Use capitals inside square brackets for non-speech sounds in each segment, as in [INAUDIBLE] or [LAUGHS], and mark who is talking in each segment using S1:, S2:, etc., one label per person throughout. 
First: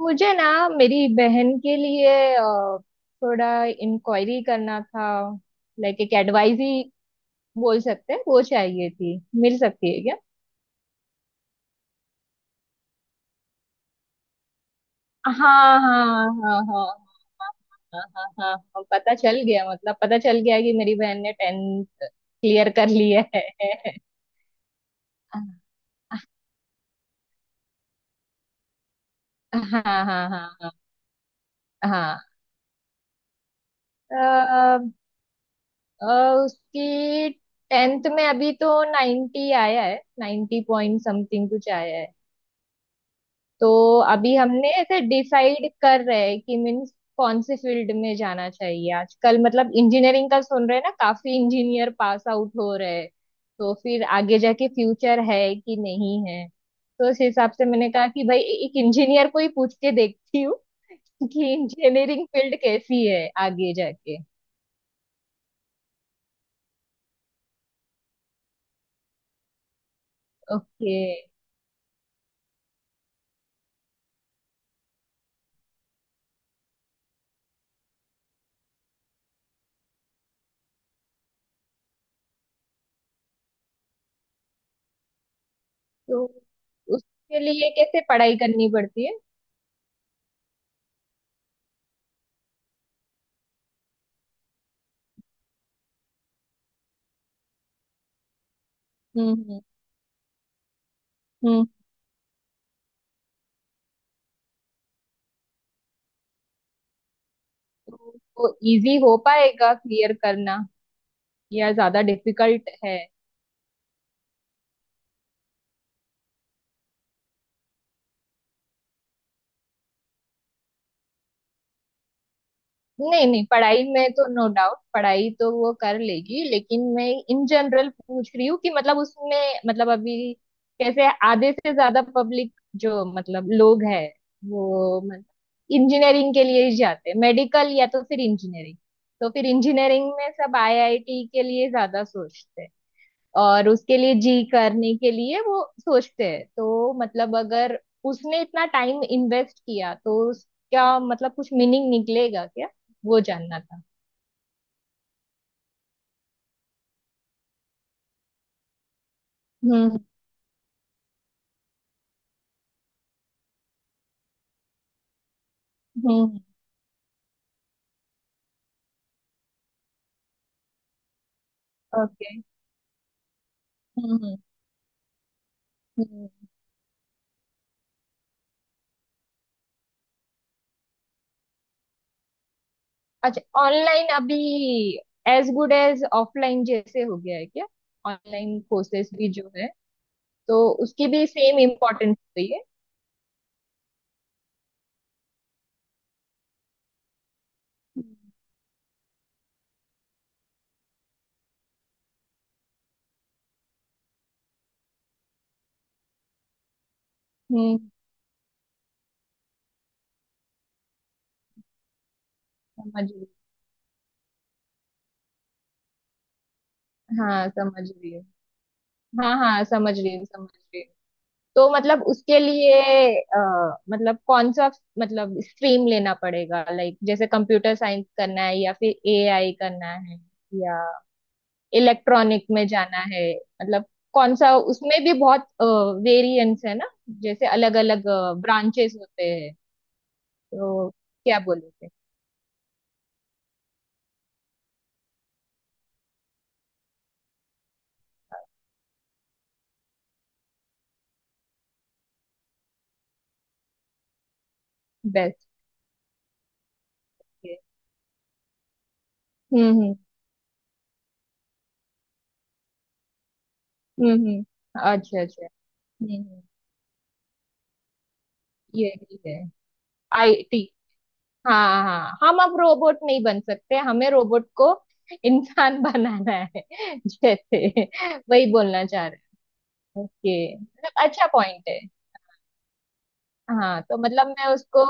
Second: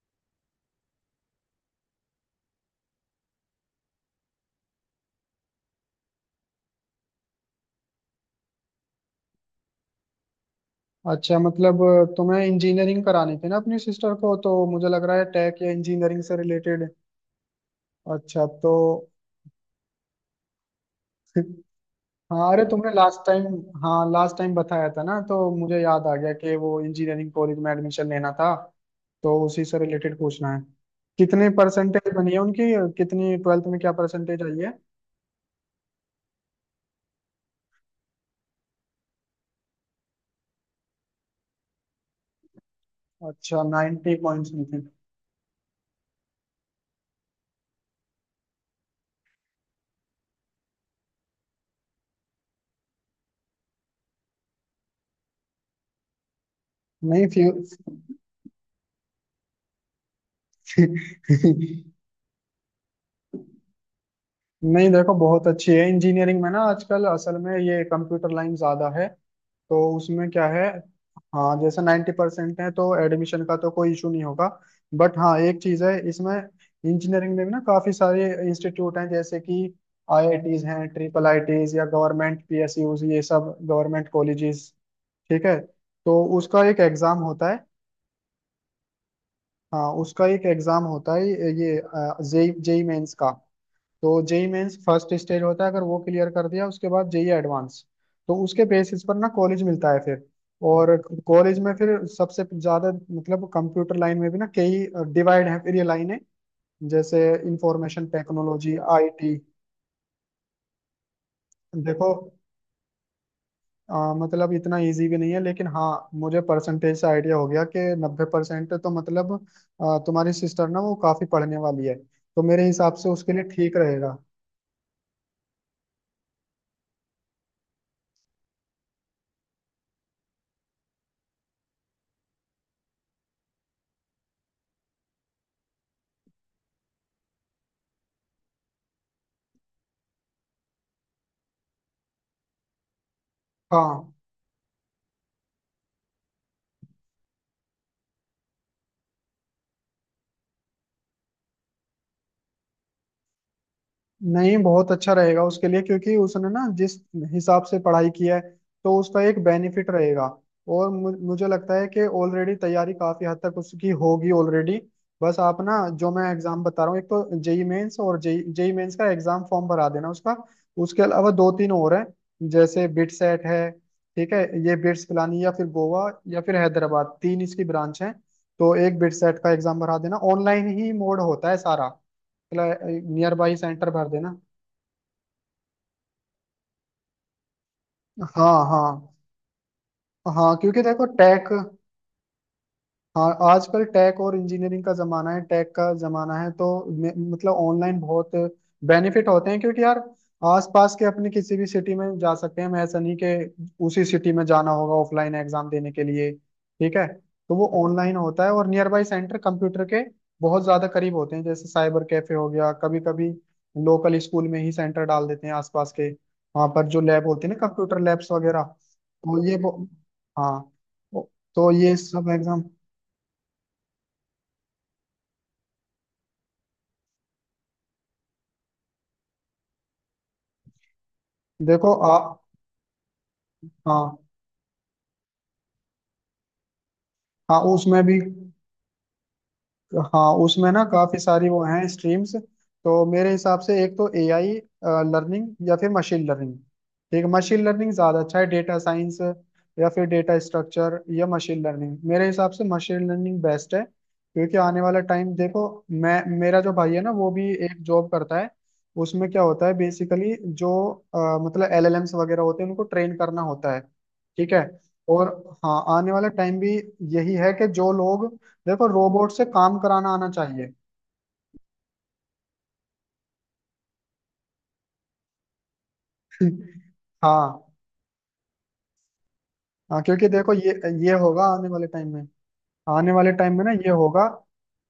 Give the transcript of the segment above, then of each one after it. S1: मुझे ना मेरी बहन के लिए थोड़ा इंक्वायरी करना था। लाइक एक एडवाइस ही बोल सकते हैं। वो चाहिए थी, मिल सकती है क्या?
S2: अच्छा, मतलब तुम्हें इंजीनियरिंग करानी थी ना अपनी सिस्टर को, तो मुझे लग रहा है टेक या
S1: हाँ
S2: इंजीनियरिंग
S1: हाँ,
S2: से
S1: हाँ हाँ,
S2: रिलेटेड।
S1: हाँ हाँ,
S2: अच्छा
S1: हाँ
S2: तो
S1: हाँ, पता चल गया। मतलब पता चल गया कि मेरी बहन ने
S2: [LAUGHS]
S1: टेंथ
S2: हाँ। अरे
S1: क्लियर कर
S2: तुमने लास्ट
S1: लिया है।
S2: टाइम हाँ, लास्ट टाइम बताया था ना, तो
S1: हाँ
S2: मुझे याद आ गया कि वो इंजीनियरिंग कॉलेज में एडमिशन लेना था। तो उसी से
S1: हाँ,
S2: रिलेटेड
S1: हाँ
S2: पूछना है।
S1: हाँ
S2: कितने परसेंटेज
S1: हाँ।
S2: बनी है उनकी? कितनी ट्वेल्थ में क्या
S1: अ,
S2: परसेंटेज आई है?
S1: उसकी टेंथ में अभी तो 90 आया है, 90 पॉइंट समथिंग कुछ आया है।
S2: अच्छा,
S1: तो
S2: 90
S1: अभी
S2: पॉइंट्स में
S1: हमने
S2: थी।
S1: ऐसे डिसाइड कर रहे हैं कि मीन्स कौन से फील्ड में जाना चाहिए आजकल। मतलब इंजीनियरिंग का सुन रहे हैं ना, काफी इंजीनियर पास आउट हो रहे हैं। तो फिर आगे जाके फ्यूचर है कि नहीं है। तो उस
S2: नहीं फ्यू
S1: हिसाब से मैंने कहा कि भाई एक इंजीनियर को ही पूछ के देखती हूँ कि
S2: [LAUGHS]
S1: इंजीनियरिंग फील्ड कैसी है आगे जाके।
S2: नहीं, देखो बहुत अच्छी है इंजीनियरिंग में ना। आजकल असल में ये कंप्यूटर लाइन ज्यादा है। तो उसमें क्या है।
S1: ओके।
S2: हाँ, जैसे नाइन्टी परसेंट है तो एडमिशन का तो कोई इशू नहीं होगा। बट हाँ एक चीज़ है इसमें। इंजीनियरिंग में भी ना काफ़ी सारे इंस्टीट्यूट हैं जैसे कि आईआईटीज हैं, ट्रिपल आईटीज या गवर्नमेंट पीएसयूज, ये सब गवर्नमेंट कॉलेजेस। ठीक है। तो
S1: तो
S2: उसका एक एग्ज़ाम
S1: उसके
S2: होता है।
S1: लिए कैसे पढ़ाई करनी पड़ती है?
S2: हाँ, उसका एक एग्ज़ाम होता है। ये जेई जेई मेंस का। तो जेई मेंस फर्स्ट स्टेज होता है, अगर वो क्लियर कर दिया उसके बाद जेई एडवांस। तो उसके बेसिस पर ना
S1: हम्म हम्म
S2: कॉलेज मिलता है फिर। और कॉलेज
S1: हम्म।
S2: में फिर सबसे ज्यादा मतलब कंप्यूटर लाइन में भी ना कई डिवाइड है फिर ये लाइनें, जैसे इंफॉर्मेशन
S1: तो
S2: टेक्नोलॉजी,
S1: इजी हो
S2: आईटी।
S1: पाएगा क्लियर करना या ज्यादा
S2: देखो
S1: डिफिकल्ट है?
S2: मतलब इतना इजी भी नहीं है, लेकिन हाँ मुझे परसेंटेज से आइडिया हो गया कि नब्बे परसेंट तो मतलब तुम्हारी सिस्टर ना वो काफी पढ़ने वाली है, तो मेरे हिसाब से
S1: नहीं
S2: उसके लिए
S1: नहीं,
S2: ठीक
S1: पढ़ाई में
S2: रहेगा।
S1: तो नो डाउट, पढ़ाई तो वो कर लेगी। लेकिन मैं इन जनरल पूछ रही हूँ कि मतलब उसमें मतलब अभी कैसे आधे से ज्यादा पब्लिक जो मतलब लोग है वो मतलब इंजीनियरिंग के लिए ही जाते हैं। मेडिकल या तो फिर इंजीनियरिंग। तो फिर इंजीनियरिंग में सब आईआईटी के लिए ज्यादा सोचते हैं, और उसके
S2: हाँ।
S1: लिए जी करने के लिए वो सोचते हैं। तो मतलब अगर उसने इतना टाइम इन्वेस्ट किया तो उसका मतलब कुछ मीनिंग निकलेगा क्या, वो जानना था।
S2: नहीं, बहुत अच्छा रहेगा उसके लिए, क्योंकि उसने ना जिस हिसाब से पढ़ाई की है तो उसका एक बेनिफिट
S1: हम्म
S2: रहेगा। और मुझे लगता है कि ऑलरेडी तैयारी काफी हद तक उसकी होगी ऑलरेडी। बस आप ना जो मैं
S1: हम्म।
S2: एग्जाम बता रहा हूँ, एक तो जेई मेंस, और जेई जेई मेंस का एग्जाम फॉर्म भरा देना उसका। उसके अलावा दो तीन और हैं,
S1: ओके।
S2: जैसे बिट सेट है। ठीक
S1: हम्म
S2: है, ये बिट्स पिलानी या फिर गोवा
S1: हम्म।
S2: या फिर हैदराबाद, तीन इसकी ब्रांच है। तो एक बिट सेट का एग्जाम भरा देना, ऑनलाइन ही मोड होता है सारा, नियर
S1: अच्छा
S2: बाई सेंटर
S1: ऑनलाइन
S2: भर देना।
S1: अभी एज गुड एज ऑफलाइन जैसे हो गया है क्या?
S2: हाँ
S1: ऑनलाइन
S2: हाँ
S1: कोर्सेस भी जो है
S2: हाँ,
S1: तो
S2: क्योंकि देखो
S1: उसकी भी
S2: टेक,
S1: सेम इम्पोर्टेंस होती है।
S2: हाँ आजकल टेक और इंजीनियरिंग का जमाना है, टेक का जमाना है। तो मतलब ऑनलाइन
S1: हम्म
S2: बहुत बेनिफिट होते हैं, क्योंकि यार आसपास के अपने किसी भी सिटी में जा सकते हैं हम, ऐसा नहीं कि उसी सिटी में जाना होगा ऑफलाइन एग्जाम देने के लिए। ठीक है। तो वो
S1: हम्म,
S2: ऑनलाइन होता है, और नियर बाई सेंटर कंप्यूटर के बहुत ज्यादा करीब होते हैं, जैसे साइबर कैफे हो गया, कभी
S1: समझ रही हूँ।
S2: कभी लोकल स्कूल में ही सेंटर डाल देते हैं आसपास के, वहां पर जो लैब होती
S1: हाँ
S2: है ना,
S1: समझ
S2: कंप्यूटर
S1: रही हूँ,
S2: लैब्स वगैरह,
S1: हाँ
S2: तो ये
S1: हाँ, समझ रही हूँ, समझ
S2: हाँ,
S1: रही हूँ। तो
S2: तो ये
S1: मतलब
S2: सब
S1: उसके
S2: एग्जाम।
S1: लिए मतलब कौन सा मतलब स्ट्रीम लेना पड़ेगा? लाइक जैसे कंप्यूटर साइंस करना है या फिर एआई करना है या
S2: देखो आ
S1: इलेक्ट्रॉनिक में जाना है? मतलब
S2: हाँ।
S1: कौन सा, उसमें भी बहुत वेरिएंस है ना, जैसे
S2: हाँ,
S1: अलग
S2: उसमें
S1: अलग
S2: भी।
S1: ब्रांचेस होते हैं।
S2: हाँ, उसमें ना
S1: तो
S2: काफी
S1: क्या
S2: सारी वो हैं
S1: बोलोगे
S2: स्ट्रीम्स, तो मेरे हिसाब से एक तो एआई लर्निंग या फिर मशीन लर्निंग। ठीक, मशीन लर्निंग ज्यादा अच्छा है, डेटा साइंस या फिर डेटा स्ट्रक्चर या मशीन लर्निंग, मेरे हिसाब से मशीन लर्निंग बेस्ट है। क्योंकि आने वाला टाइम
S1: बेस्ट
S2: देखो, मैं, मेरा जो भाई है ना वो भी
S1: के?
S2: एक जॉब करता है, उसमें क्या होता है
S1: हम्म,
S2: बेसिकली जो मतलब एलएलएम्स वगैरह होते हैं उनको ट्रेन करना होता है।
S1: हम्म हम्म।
S2: ठीक है।
S1: अच्छा
S2: और
S1: अच्छा।
S2: हाँ, आने
S1: हम्म
S2: वाला
S1: हम्म।
S2: टाइम भी यही है कि जो लोग, देखो,
S1: ये भी
S2: रोबोट
S1: है
S2: से काम कराना आना
S1: आईटी।
S2: चाहिए।
S1: हाँ हाँ, हम अब रोबोट नहीं बन सकते, हमें रोबोट को इंसान [LAUGHS] बनाना है
S2: [LAUGHS] हाँ
S1: जैसे, वही बोलना चाह रहे
S2: हाँ,
S1: हैं।
S2: क्योंकि देखो
S1: ओके,
S2: ये
S1: मतलब
S2: ये
S1: अच्छा
S2: होगा आने
S1: पॉइंट है।
S2: वाले टाइम में। आने वाले टाइम में ना
S1: हाँ
S2: ये
S1: तो
S2: होगा।
S1: मतलब मैं उसको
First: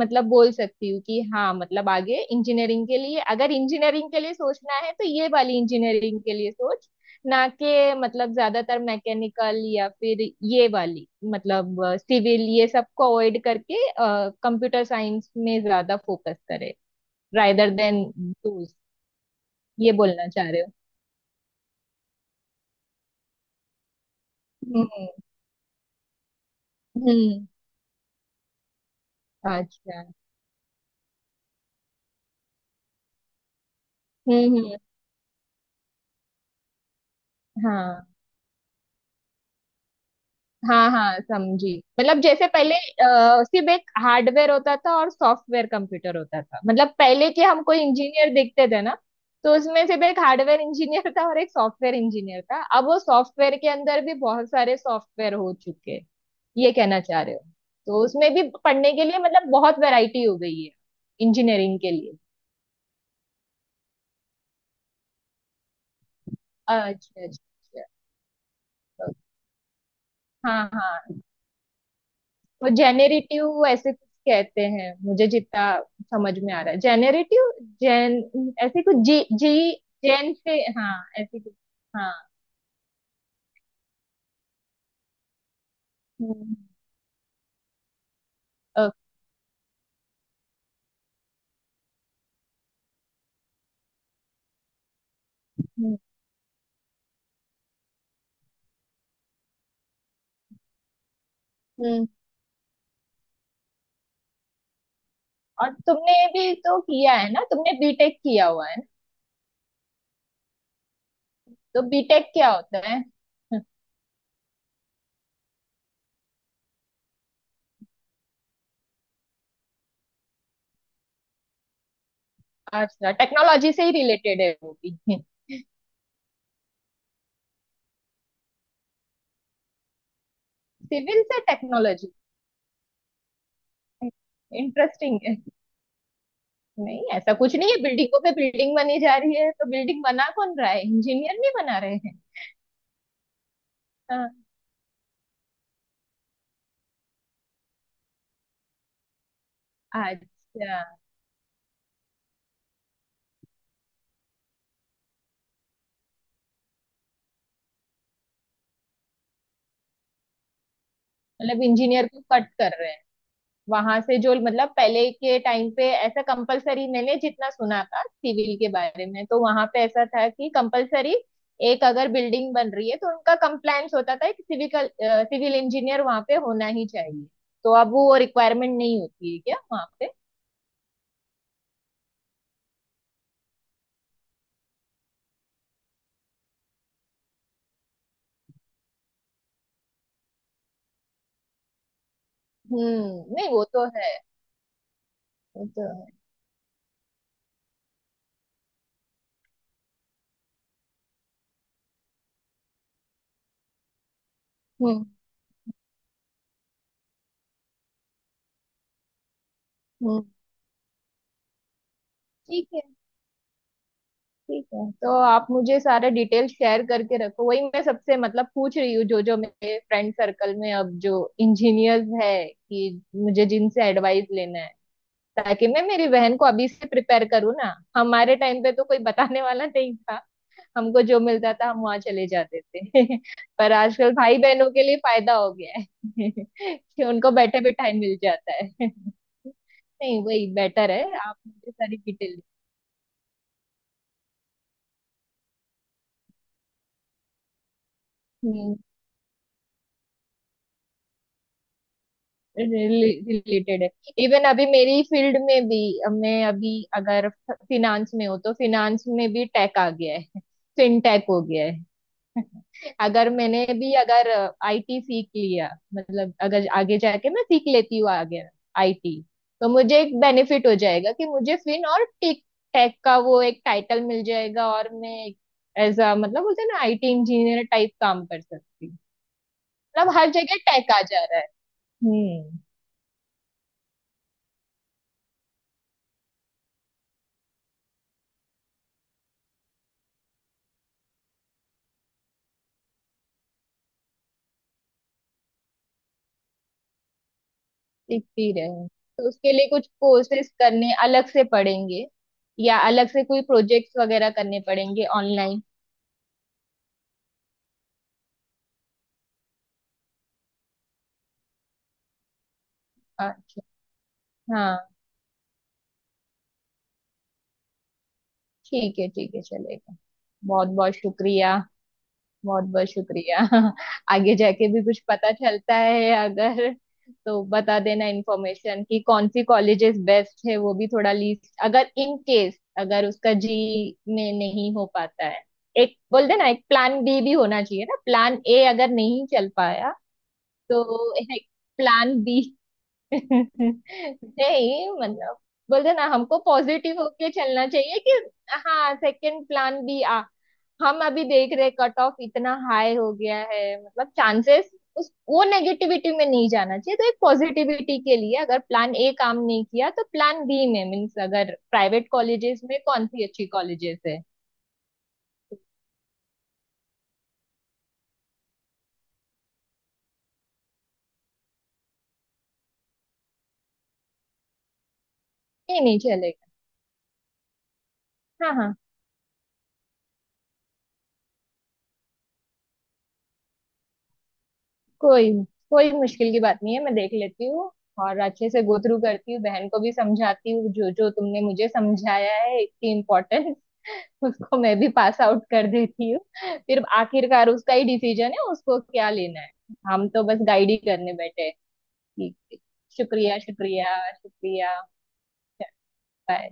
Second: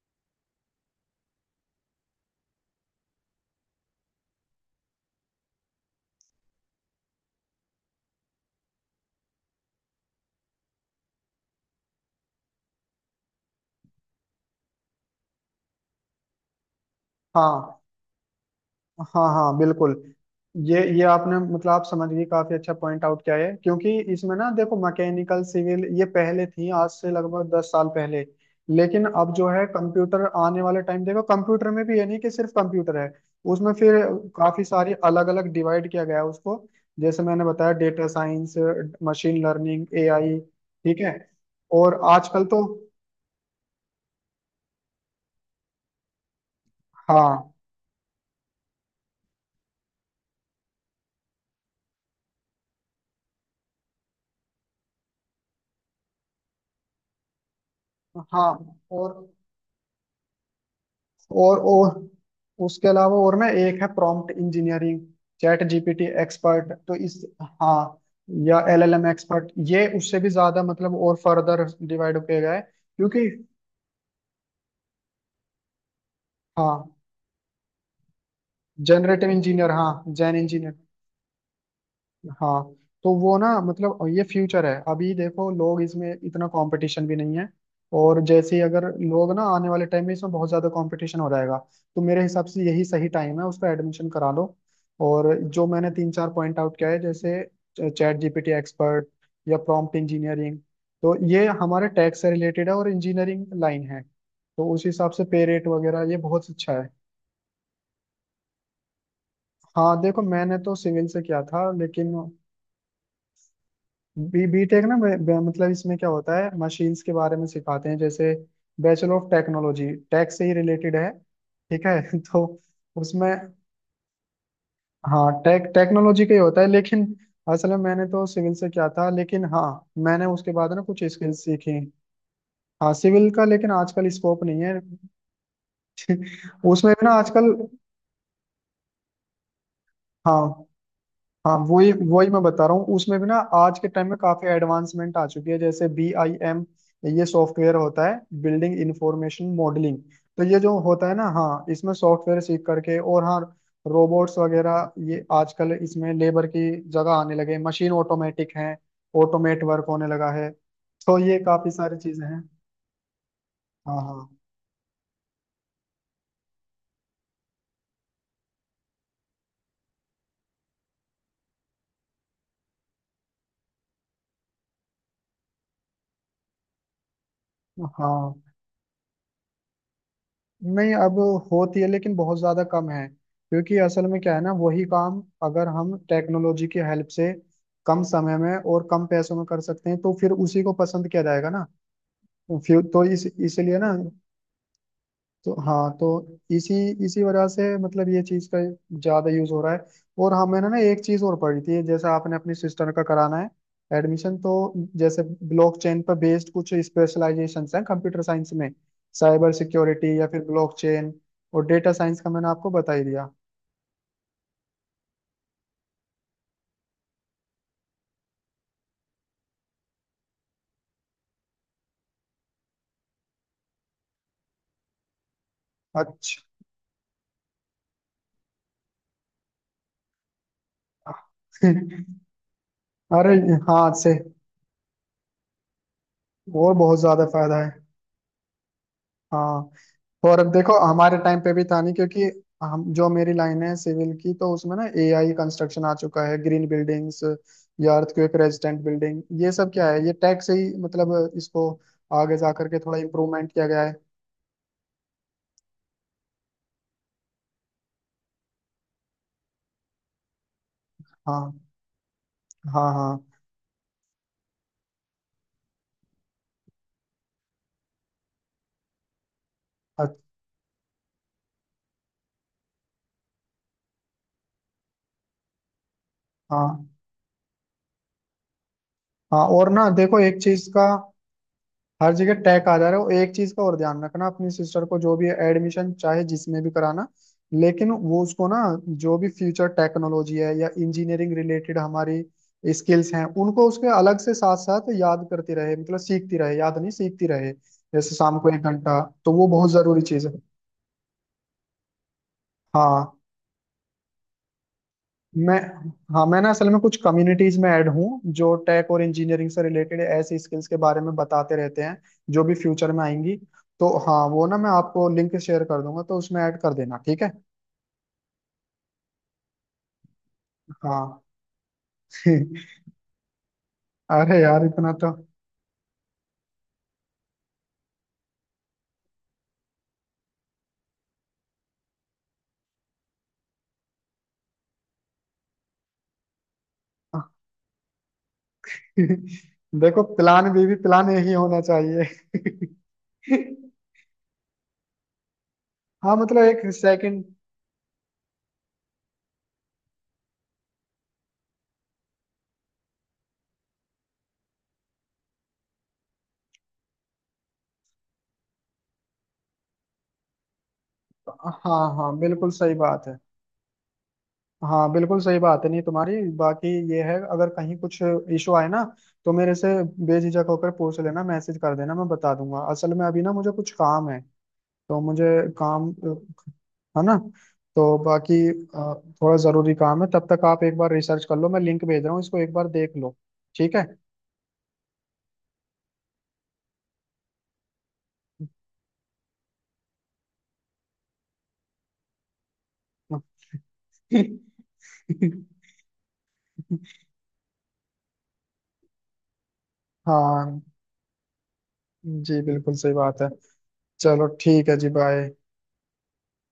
S1: मतलब बोल सकती हूँ कि हाँ मतलब आगे इंजीनियरिंग के लिए, अगर इंजीनियरिंग के लिए सोचना है तो ये वाली इंजीनियरिंग के लिए सोच, ना कि मतलब ज्यादातर मैकेनिकल या फिर ये वाली मतलब सिविल, ये सब को अवॉइड करके कंप्यूटर साइंस में ज्यादा फोकस करे रादर
S2: हाँ
S1: देन दूस
S2: हाँ हाँ,
S1: ये
S2: बिल्कुल।
S1: बोलना चाह रहे हो।
S2: ये आपने मतलब आप समझ गए, काफी अच्छा पॉइंट आउट किया है, क्योंकि इसमें ना देखो,
S1: हम्म
S2: मैकेनिकल, सिविल, ये पहले थी, आज से
S1: हम्म।
S2: लगभग 10 साल पहले। लेकिन अब जो है
S1: अच्छा।
S2: कंप्यूटर, आने वाले टाइम देखो, कंप्यूटर में भी ये नहीं कि सिर्फ कंप्यूटर है, उसमें फिर काफी
S1: हम्म।
S2: सारी अलग अलग डिवाइड किया गया है उसको, जैसे मैंने बताया डेटा
S1: हाँ
S2: साइंस, मशीन लर्निंग, एआई।
S1: हाँ
S2: ठीक है।
S1: हाँ समझी।
S2: और
S1: मतलब
S2: आजकल
S1: जैसे
S2: तो,
S1: पहले सिर्फ एक हार्डवेयर होता था और सॉफ्टवेयर कंप्यूटर होता था, मतलब पहले के
S2: हाँ
S1: हम कोई इंजीनियर देखते थे ना, तो उसमें सिर्फ एक हार्डवेयर इंजीनियर था और एक सॉफ्टवेयर इंजीनियर था। अब वो सॉफ्टवेयर के अंदर भी बहुत सारे सॉफ्टवेयर हो चुके हैं, ये कहना चाह रहे हो? तो उसमें भी
S2: हाँ,
S1: पढ़ने के
S2: और
S1: लिए मतलब बहुत वैरायटी हो गई है
S2: और
S1: इंजीनियरिंग के
S2: और
S1: लिए।
S2: उसके अलावा और ना एक है prompt engineering, chat GPT expert,
S1: अच्छा
S2: तो इस
S1: अच्छा
S2: हाँ,
S1: अच्छा।
S2: या एलएलएम एक्सपर्ट, ये उससे भी
S1: हाँ
S2: ज्यादा मतलब और
S1: हाँ,
S2: फर्दर डिवाइड किया गया है,
S1: वो
S2: क्योंकि
S1: जेनेरेटिव ऐसे कुछ कहते हैं, मुझे जितना समझ में आ रहा है,
S2: हाँ
S1: जेनेरेटिव जेन ऐसे कुछ, जी
S2: जनरेटिव
S1: जी
S2: इंजीनियर, हाँ
S1: जेन
S2: जैन
S1: से,
S2: इंजीनियर,
S1: हाँ ऐसे कुछ। हाँ।
S2: हाँ। तो वो ना मतलब ये फ्यूचर है, अभी देखो लोग, इसमें इतना
S1: हम्म।
S2: कंपटीशन भी नहीं है, और जैसे ही अगर
S1: ओके,
S2: लोग ना आने वाले टाइम में इसमें बहुत ज्यादा कंपटीशन हो जाएगा। तो मेरे हिसाब से यही सही टाइम है, उसका एडमिशन करा लो। और जो मैंने
S1: हम्म,
S2: तीन चार पॉइंट आउट किया है, जैसे चैट जीपीटी एक्सपर्ट या प्रॉम्प्ट इंजीनियरिंग, तो ये हमारे
S1: हम्म।
S2: टैक्स से रिलेटेड है और इंजीनियरिंग लाइन है, तो उस हिसाब से पे रेट
S1: और
S2: वगैरह ये
S1: तुमने
S2: बहुत
S1: भी
S2: अच्छा
S1: तो
S2: है।
S1: किया है ना, तुमने बीटेक किया हुआ है ना?
S2: हाँ देखो, मैंने तो सिविल से किया था,
S1: तो
S2: लेकिन
S1: बीटेक क्या होता है?
S2: बी बीटेक ना मतलब इसमें क्या होता है मशीन्स के बारे में सिखाते हैं, जैसे बैचलर ऑफ टेक्नोलॉजी, टेक से ही रिलेटेड है। ठीक है। [LAUGHS] तो
S1: अच्छा
S2: उसमें
S1: टेक्नोलॉजी से ही रिलेटेड है वो भी?
S2: हाँ टेक, टेक्नोलॉजी का ही होता है, लेकिन असल में मैंने तो सिविल से किया था, लेकिन हाँ मैंने उसके बाद ना कुछ
S1: सिविल से
S2: स्किल्स सीखी।
S1: टेक्नोलॉजी,
S2: हाँ सिविल का, लेकिन आजकल स्कोप नहीं है।
S1: इंटरेस्टिंग।
S2: [LAUGHS] उसमें
S1: नहीं
S2: भी ना
S1: ऐसा
S2: आजकल,
S1: कुछ नहीं है, बिल्डिंगों पे बिल्डिंग बनी जा रही है तो बिल्डिंग बना
S2: हाँ
S1: कौन रहा है, इंजीनियर नहीं
S2: हाँ,
S1: बना
S2: वही
S1: रहे हैं?
S2: वही मैं बता रहा हूँ, उसमें भी ना आज के टाइम में
S1: हाँ।
S2: काफी एडवांसमेंट आ चुकी है, जैसे बी आई एम, ये सॉफ्टवेयर होता है, बिल्डिंग इंफॉर्मेशन मॉडलिंग। तो ये जो
S1: अच्छा
S2: होता है ना, हाँ, इसमें सॉफ्टवेयर सीख करके, और हाँ रोबोट्स वगैरह ये आजकल इसमें लेबर की जगह आने लगे, मशीन ऑटोमेटिक हैं, ऑटोमेट वर्क होने लगा है, तो ये
S1: मतलब
S2: काफी सारी
S1: इंजीनियर को
S2: चीजें हैं।
S1: कट कर रहे हैं
S2: हाँ
S1: वहां से,
S2: हाँ
S1: जो मतलब पहले के टाइम पे ऐसा कंपलसरी मैंने जितना सुना था सिविल के बारे में तो वहां पे ऐसा था कि कंपलसरी, एक अगर बिल्डिंग बन रही है तो उनका कंप्लायंस होता था कि सिविकल सिविल इंजीनियर वहां पे होना ही चाहिए। तो अब वो
S2: हाँ।
S1: रिक्वायरमेंट नहीं होती है क्या वहां पे?
S2: नहीं अब होती है, लेकिन बहुत ज्यादा कम है, क्योंकि असल में क्या है ना, वही काम अगर हम टेक्नोलॉजी की हेल्प से कम समय में और कम पैसों में कर सकते हैं तो फिर उसी को पसंद किया जाएगा ना। तो फिर तो इस
S1: हम्म, नहीं वो
S2: इसलिए
S1: तो
S2: ना।
S1: है,
S2: तो
S1: वो तो
S2: हाँ
S1: है।
S2: तो इसी इसी वजह से मतलब ये चीज का ज्यादा यूज हो रहा है। और हमें ना ना एक चीज और पड़ी थी, जैसे आपने अपनी सिस्टर का कराना है एडमिशन, तो
S1: हम्म
S2: जैसे ब्लॉकचेन पर बेस्ड कुछ स्पेशलाइजेशंस हैं कंप्यूटर साइंस में, साइबर सिक्योरिटी
S1: हम्म।
S2: या फिर ब्लॉकचेन, और डेटा साइंस का मैंने
S1: ठीक
S2: आपको
S1: है,
S2: बता ही दिया।
S1: ठीक है। तो आप मुझे सारे डिटेल शेयर करके रखो। वही मैं सबसे मतलब पूछ रही हूँ, जो जो मेरे फ्रेंड सर्कल में अब जो इंजीनियर्स है कि मुझे जिनसे एडवाइस लेना है, ताकि मैं मेरी बहन
S2: अच्छा।
S1: को अभी से प्रिपेयर करूँ ना। हमारे टाइम पे तो कोई बताने वाला नहीं था, हमको जो मिलता था हम वहां चले
S2: [LAUGHS]
S1: जाते थे।
S2: अरे,
S1: [LAUGHS] पर
S2: हाँ से,
S1: आजकल भाई बहनों के लिए फायदा हो गया है, [LAUGHS]
S2: और बहुत
S1: कि
S2: ज्यादा
S1: उनको बैठे
S2: फायदा है।
S1: बिठाए मिल जाता है। [LAUGHS]
S2: हाँ।
S1: नहीं
S2: और
S1: वही
S2: अब देखो,
S1: बेटर है,
S2: हमारे
S1: आप
S2: टाइम पे भी
S1: मुझे
S2: था नहीं,
S1: सारी
S2: क्योंकि
S1: डिटेल
S2: हम, जो मेरी लाइन है सिविल की, तो उसमें ना एआई कंस्ट्रक्शन आ चुका है, ग्रीन बिल्डिंग्स या अर्थक्वेक रेजिस्टेंट बिल्डिंग, ये सब क्या है, ये टेक से ही मतलब इसको आगे जा करके थोड़ा इम्प्रूवमेंट किया गया
S1: रिलेटेड है।
S2: है।
S1: इवन अभी मेरी फील्ड में भी, मैं अभी अगर फिनांस में हो तो फिनांस में भी टेक आ गया है, फिनटेक हो
S2: हाँ
S1: गया है।
S2: हाँ
S1: अगर
S2: हाँ।
S1: मैंने भी अगर आईटी सीख लिया, मतलब अगर आगे जाके मैं सीख लेती हूँ आगे आईटी, तो मुझे एक
S2: अच्छा,
S1: बेनिफिट हो जाएगा कि मुझे फिन और टेक, टेक का वो एक टाइटल मिल जाएगा और मैं एज अ मतलब बोलते हैं
S2: हाँ
S1: ना आईटी इंजीनियर टाइप काम कर सकती हूँ।
S2: हाँ। और ना
S1: मतलब
S2: देखो
S1: हर
S2: एक
S1: जगह
S2: चीज का,
S1: टेक आ जा रहा है।
S2: हर जगह
S1: हम्म,
S2: टैग आ जा रहा है। और एक चीज का और ध्यान रखना, अपनी सिस्टर को जो भी एडमिशन चाहे जिसमें भी कराना, लेकिन वो उसको ना, जो भी फ्यूचर टेक्नोलॉजी है या इंजीनियरिंग रिलेटेड हमारी स्किल्स हैं उनको उसके अलग से साथ साथ याद करती रहे, मतलब सीखती रहे, याद नहीं, सीखती रहे। जैसे
S1: सीख
S2: शाम को
S1: भी
S2: एक
S1: रहे हैं।
S2: घंटा
S1: तो
S2: तो वो
S1: उसके लिए
S2: बहुत
S1: कुछ
S2: जरूरी चीज है।
S1: कोर्सेज करने अलग से पड़ेंगे या अलग
S2: हाँ।
S1: से कोई प्रोजेक्ट्स वगैरह करने पड़ेंगे
S2: मैं
S1: ऑनलाइन?
S2: हाँ, मैं ना असल में कुछ कम्युनिटीज में ऐड हूँ जो टेक और इंजीनियरिंग से रिलेटेड ऐसी स्किल्स के बारे में बताते रहते हैं, जो भी फ्यूचर में आएंगी।
S1: अच्छा।
S2: तो हाँ वो ना,
S1: हाँ।
S2: मैं आपको लिंक शेयर कर दूंगा, तो उसमें ऐड कर देना, ठीक है।
S1: ठीक है ठीक है, चलेगा। बहुत बहुत
S2: हाँ।
S1: शुक्रिया, बहुत
S2: [LAUGHS]
S1: बहुत शुक्रिया। [LAUGHS] आगे
S2: अरे यार,
S1: जाके भी
S2: इतना
S1: कुछ
S2: तो
S1: पता चलता है अगर तो बता देना इन्फॉर्मेशन कि कौन सी कॉलेजेस बेस्ट है। वो भी थोड़ा लिस्ट, अगर इन केस अगर उसका जी में नहीं हो पाता है, एक बोल देना। एक प्लान बी भी होना चाहिए ना, प्लान ए अगर नहीं
S2: [LAUGHS]
S1: चल पाया
S2: देखो, प्लान बी भी प्लान
S1: तो
S2: ए ही
S1: एक
S2: होना चाहिए।
S1: Plan B. [LAUGHS]
S2: [LAUGHS]
S1: नहीं मतलब, बोलते ना
S2: हाँ
S1: हमको
S2: मतलब एक
S1: पॉजिटिव
S2: सेकंड।
S1: होके चलना चाहिए कि हाँ सेकंड प्लान बी आ हम अभी देख रहे कट ऑफ इतना हाई हो गया है, मतलब चांसेस, उस वो नेगेटिविटी में नहीं जाना चाहिए। तो एक पॉजिटिविटी के लिए अगर प्लान ए काम नहीं किया तो प्लान बी में मीन्स अगर
S2: हाँ
S1: प्राइवेट
S2: हाँ, बिल्कुल
S1: कॉलेजेस
S2: सही
S1: में
S2: बात
S1: कौन
S2: है।
S1: सी अच्छी कॉलेजेस है?
S2: हाँ बिल्कुल सही बात है। नहीं, तुम्हारी बाकी ये है, अगर कहीं कुछ इशू आए ना, तो मेरे से बेझिझक होकर पूछ लेना, मैसेज कर देना, मैं बता दूंगा। असल में अभी ना मुझे कुछ काम है, तो मुझे
S1: ये
S2: काम
S1: नहीं चलेगा।
S2: है ना, तो बाकी
S1: हाँ हाँ।
S2: थोड़ा जरूरी काम है, तब तक आप एक बार रिसर्च कर लो, मैं लिंक भेज रहा हूँ, इसको एक बार देख लो, ठीक है।
S1: कोई कोई मुश्किल की बात नहीं है, मैं देख लेती हूँ और अच्छे से गो थ्रू करती हूँ, बहन को भी समझाती हूँ जो जो तुमने मुझे समझाया है इतनी इम्पोर्टेंट। [LAUGHS] उसको मैं भी पास आउट कर देती हूँ। फिर
S2: [LAUGHS]
S1: आखिरकार उसका ही डिसीजन है उसको क्या लेना है, हम तो बस
S2: हाँ
S1: गाइड ही करने बैठे हैं। ठीक
S2: जी,
S1: है।
S2: बिल्कुल सही बात है।
S1: शुक्रिया शुक्रिया
S2: चलो ठीक
S1: शुक्रिया।
S2: है जी, बाय।
S1: बाय।